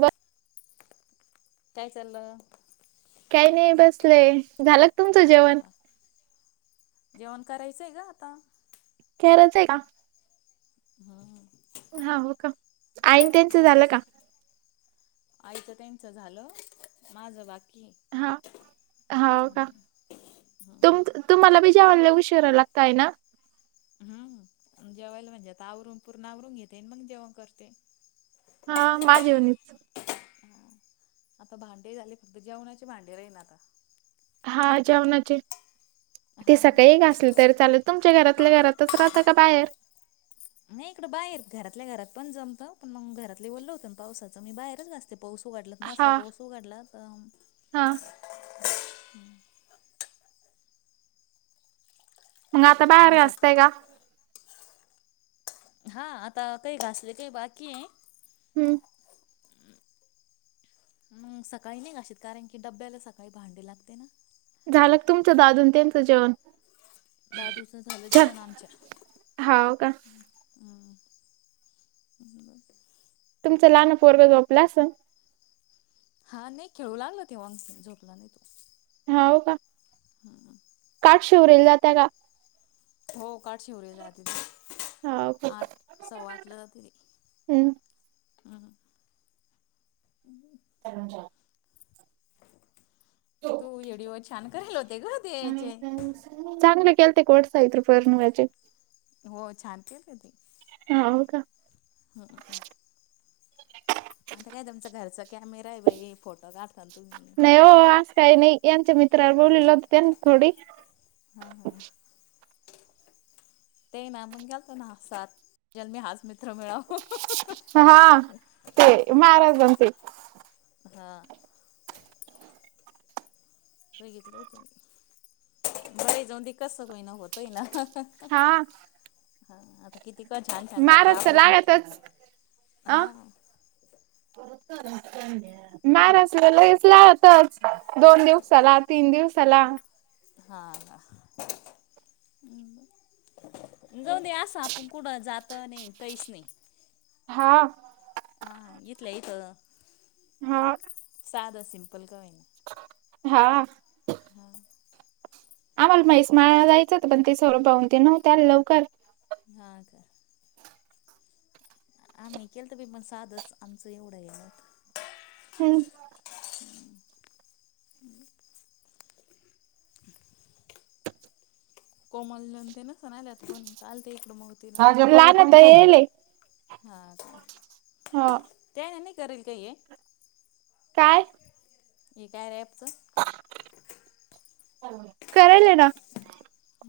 बर काय चाललं काही नाही बसलय झाला क तुमचं हा जेवण का जेवण करायचं आहे ग आता. करायच आहे का? हम्म हा हो का आईन त्यांचं झालं आताच का? त्यांच झालं [inaudible] माझं बाकी हा हो का? हम्म हम्म तुम तुम्हाला बी जेवाला उशीरा लागतय ना हम्म जेवायला म्हणजे आता आवरून पूर्ण आवरून घेते मग जेवण करते हा मा जेवनीच हा आता भांडे झाले फक्त जेवणाचे भांडे राही ना आता. हा जेवणाचे ते हा हा सकाळी एक असलं तरी चालेल तुमच्या घरातल्या घरातच राहत का बाहेर नाही इकडं बाहेर घरातल्या घरात पण जमतं पण मग घरातले ओलं होतं पावसाचं मी बाहेरच घासते पाऊस उघडल नसल हा पाऊस उघडला तर हा मग आता बाहेर मग घासतय का सारखं हा आता काही घासले काही बाकी आहे हम्म मग सकाळी नाही घाशीत कारण की डब्याला सकाळी भांडे लागते ना झालं तुमचं दादून त्यांचं जेवण दादूच झालं छ जेवण आमच्या हाव का ह ब लहान पोरपलं असं हा नाही खेळू लागल तेव्हा झोपला नाही तो हाव का काठ शिवरेल जाता का हो उ जाते हाव का आठ सव्वा आटलं जात र हम्म हम्म [unintelligible] तू येडीिओ छान करायला होते ग ते याचे केल्ते कोडतायत फरन वाजे हो छानतेते ती हा हो का आता काय तुमचा घरचा कॅमेरा आहे बाई फोटो काढता तुम्ही बोलल ना थोडी हम् हम ते ना पण ग्याल त ना हसात ज मी हस म हा ते हा महाराजांचे हा बघितलं होत मी बई जाऊन कस कोई ना होतय ना हा हा आता किती का छान छान करते महाराज तर आपल्याकण लागतच. हा बत मार अस लस लातच दोन दिवसाला तीन दिवस चला हाम् जाऊ दे असा आपण कुठ जात नाही काहीच नाही हा लत हा साधदा संपल ग होई हा हम आम्हाला म्हैस माळला जायचं पण ते स्वरूपाहून ते नव्ह त्या लवकर हा का आम्ही केलं तर बी पण साधच आमचं एवढं येल हम्म ह कोमल ते ना सणा आले आता कोण आल ते इकडं मग तिला लहान तर येयेले. हा हो त्या नाही करेल का ये काय ह काय रेपच करायले ना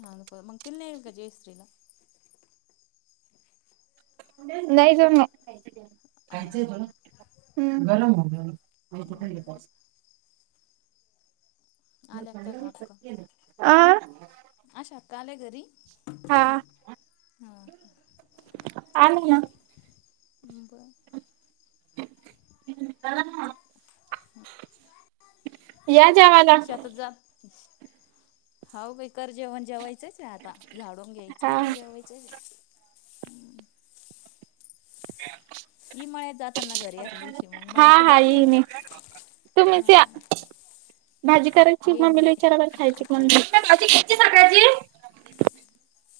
हांक मग तल्लाल का जयश्रीला नाही जा म खयच हा का गरम बरं आल्या का अक्का आ कालेगरी हा आणि ना ह् बर या जेवायला शतात जात हाव काही कर जेवण जेवाय आता झाडून हा घ्यायचं जेवायचं ह माळ्यात जाताना घरी या दिवशी मग हा माळ्यात तर हा जात नाही येईन तू येईन तुम्हीच हा भाजी करायची येईन मम्मीला मी विचारावर खायची कोण हा भा क सगळची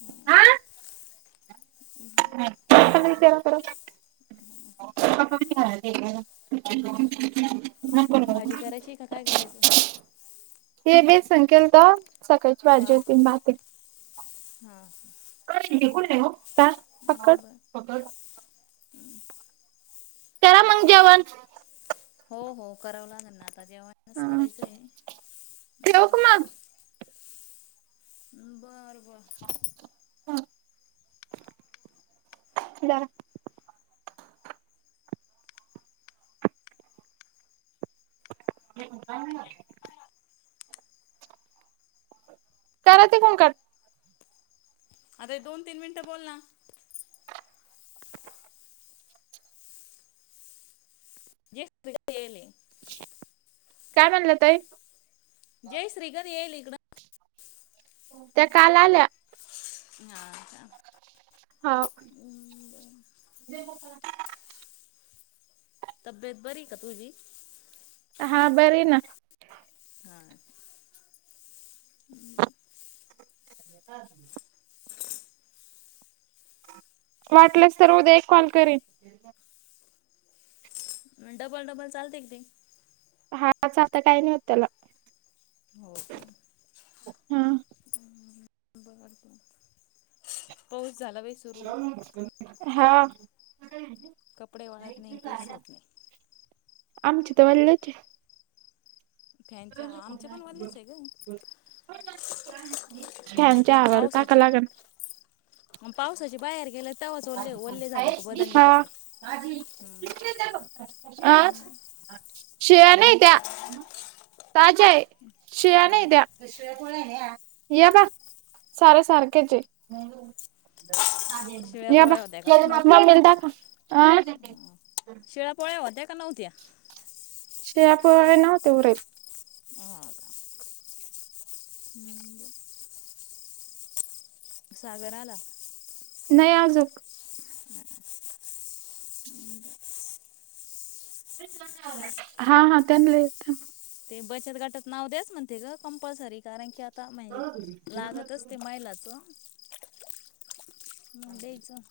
हा विच कर [unintelligible] भाजी करायची का काय करायच? हे बे संकेल तर सकाळची भाजी का होती माती [unintelligible] काय फक्कड बरं करा मग जेवण हो हो करावं लागेल ना आता जेवणच हा करायचंय् ठेवू का मग बरं बर [unintelligible] [unintelligible] करा ते कोण कर अरे दोन तीन मिनिटं बोल ना [unintelligible] काय म्हणला ताई? जय श्रीगद येईल इकडं त्या काल आल्या [unintelligible] हा तब्येत बरी का तूझी? हा बरी ना. [unintelligible] [unintelligible] वाटलंस तर उद्या एक कॉल करेन. डबल डबल चालते की ते हाच आता काही नाही होत त्याला. हा [unintelligible] [unintelligible] सुरू हा कपडे वाळत नाही काहीच होत नाही. आमची तर वल्लीच आहेत. फॅनच्या आमचे पण वाढलेच आहे ग [unintelligible] आता फॅनच्या ते हवाला पावसाचे टाकायला लागत. मग पावसाचे बाहेर गेलात? हा हम्म हम्म. आ. शिळ्या नाही त्या ताज्या हाय शिळ्या नाही त्या या बा. सारे सारखेच ए शिळ्या या बा पोळ्या होत्या का नव्हत्या मम्मीला दाखवा आ. ते होत्या का नव्हत्या? शिळ्या पोळ्या नव्हत्या उरत. [unintelligible] [inaudible] सागर आला. नाही अजूक, [inaudible] [inaudible] हा हा त्यांनले थांब ते बचत गटात नाव द्याच म्हणते ग कंपल्सरी कारण की, आ आता म्हणजे लागत असते महिलांचं म द्यायचं.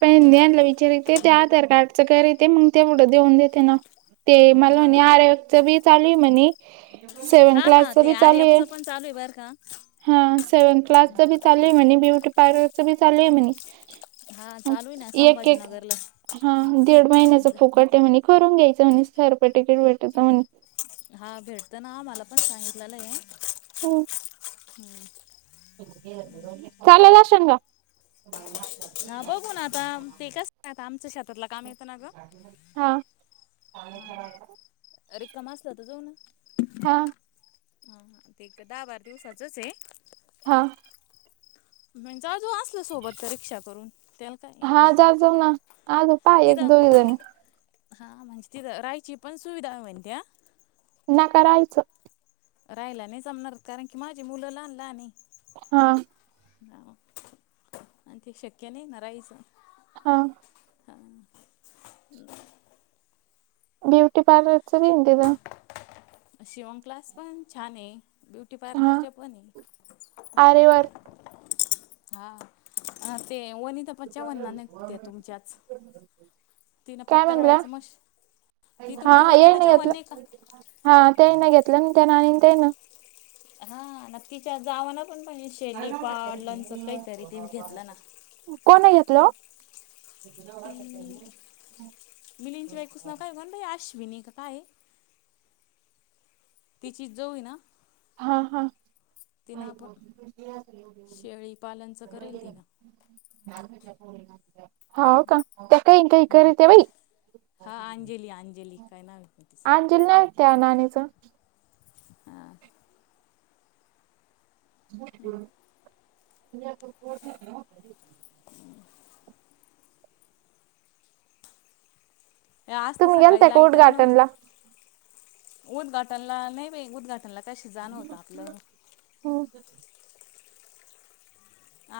पणं ह्यानला विचारी ते त्या आधार कार्डचं करिते, मग तेवढं देऊन देते ना. ते मला हा म्हणे आर एफ च बी चालूए म्हणे सेव्हन हा हा क्लासच ते बी आर चालू एफ आहे. च पण चालूए बर का? हा सेव्हन क्लासच हम्म. बी चालूए म्हणे, ब्युटी पार्लरच बी चालूए म्हणे हा चालू आहे ना एक एक संभाजीनगरला हा दीड महिन्याच विद फुकट आहे म्हने करून घ्यायचं म्हणेस सरपटेकिट भेटत म्हणे हा भेटत ना मला पण सांगितलेलं ए. हो. हम्म. शेंगा हा बघून आता ते कस आता, आमच शेतातला काम येतं ना ग. हा हा रिकाम असला त जाऊन ये. हा हा ते दहा बारा दिवसाचच ए हा. म्हणजे जावू तू असल सोबत तर रिक्षा करून त्याला काय हा एवढं जाज ना आजो पाय एक तिथं दोघजणी हा म्हणजे तिथ राहायची पण सुविधा व्हतीया. म करायचं. राहयला नाही जमणार कारण की, माझी मुलं लहान ल्हान आहेत. हा. ह आणि ते शक्य नाही ना राहायचं. हा. ब्युटी पार्लर च मी दिल शिवन क्लास पण छान आहे. ब्युटी हा पार्लरच्या पणं ए. आरे वर्क हा ते वनीता पण जेवण नार नाही म्हणते तुमच्याच तिनं काय म्हणल्या? पत्तरवाळ्याचं मश ती तुमची हा ये वनिता नाही ह्यातल चव्हाण का हां. ताईना घेतलं अन् तेना आणि ते न हा नक्कीच्या जावानच ते घेतलं ना कोण अ घेतल हो? त मिलींदची बायकोचं नाव काय म्हण बाई अशविनी? आता काय तिची जाऊ ए ना? हा हा तिनं आपण शेळी पालनचं करेल तिनं हो का त्या काही काही हम्म कर ते बाई हा अंजली अंजली काय नातीच अंजली नाही त्या नाणीचा ह ब आज तर तुम्ही सकाळी गेलताय का लाईट उद्घाटनला नव्हती उद्घाटनला नाही बा उद्घाटन त्यांना काय शिजणंवतं आपलं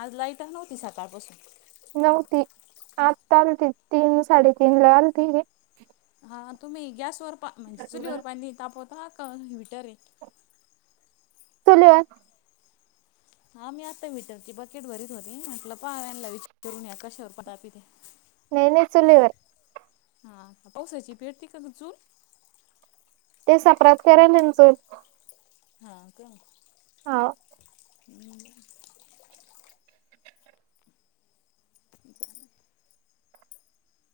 आज लाईटण होतीस तपसून नव्हती आत्ता आलती तीन साडेतीीन ला आलती हा तुम्ही गॅसवर पा म्हणज चुलीवर पा तापत पाक विटर एक सुोलवा हा मी आत्ता मीटरची बकेट भरीत होती म्हटलं पाहाला विचार करून या कशावर प तापीथे नाही नाही चुलीवर हा पावसाची पेटती का चूल? ते सापरात करान चूल हा ओ तेे हा हम्, झालं.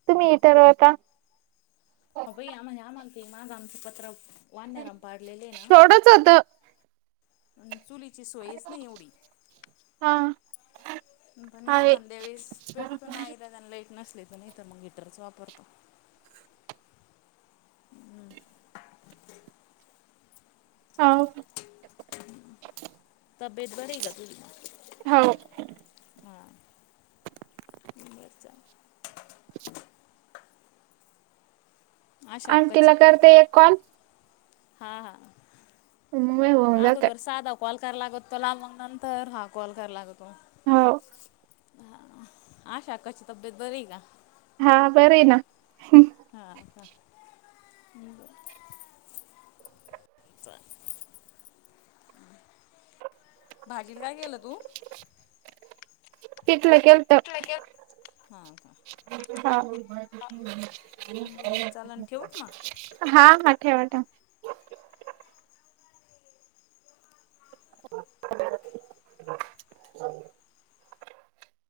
तुम्ही इतर आता. ह भ आम्ह आ माग ते माझं आमचं पत्र वानराने पाडलेले आहे ना. थोडंच होत अ चुलीची सोयच नाही एवढी, हा पण आहे एखाद्या वेळेस पेटू तो नाईलाजाने लाईट नसले तर नाही तर मग हीटरच वापरतो. आवाज तब्येत बरी आहे का तुझी? हो ना हा बर चालत. मयय [inaudible] आशा आणं अक्काची तीला करतेय कॉल. हा हा उम होऊ जा का अगोदर साधा [unintelligible] कॉल कराय लागत तोला मग नंतर हा कॉल कराय लागतो हो, हा हा आशा खाची तब्बेत बरी आहे का? हा बरय ना. हा ह काय, भाजीला काय केलं तू? पीठल केलत. हा का ह बरं चालन ठेवू का मग? हा हा ठेवा ठेवा. ज्ञज्ञम [unintelligible]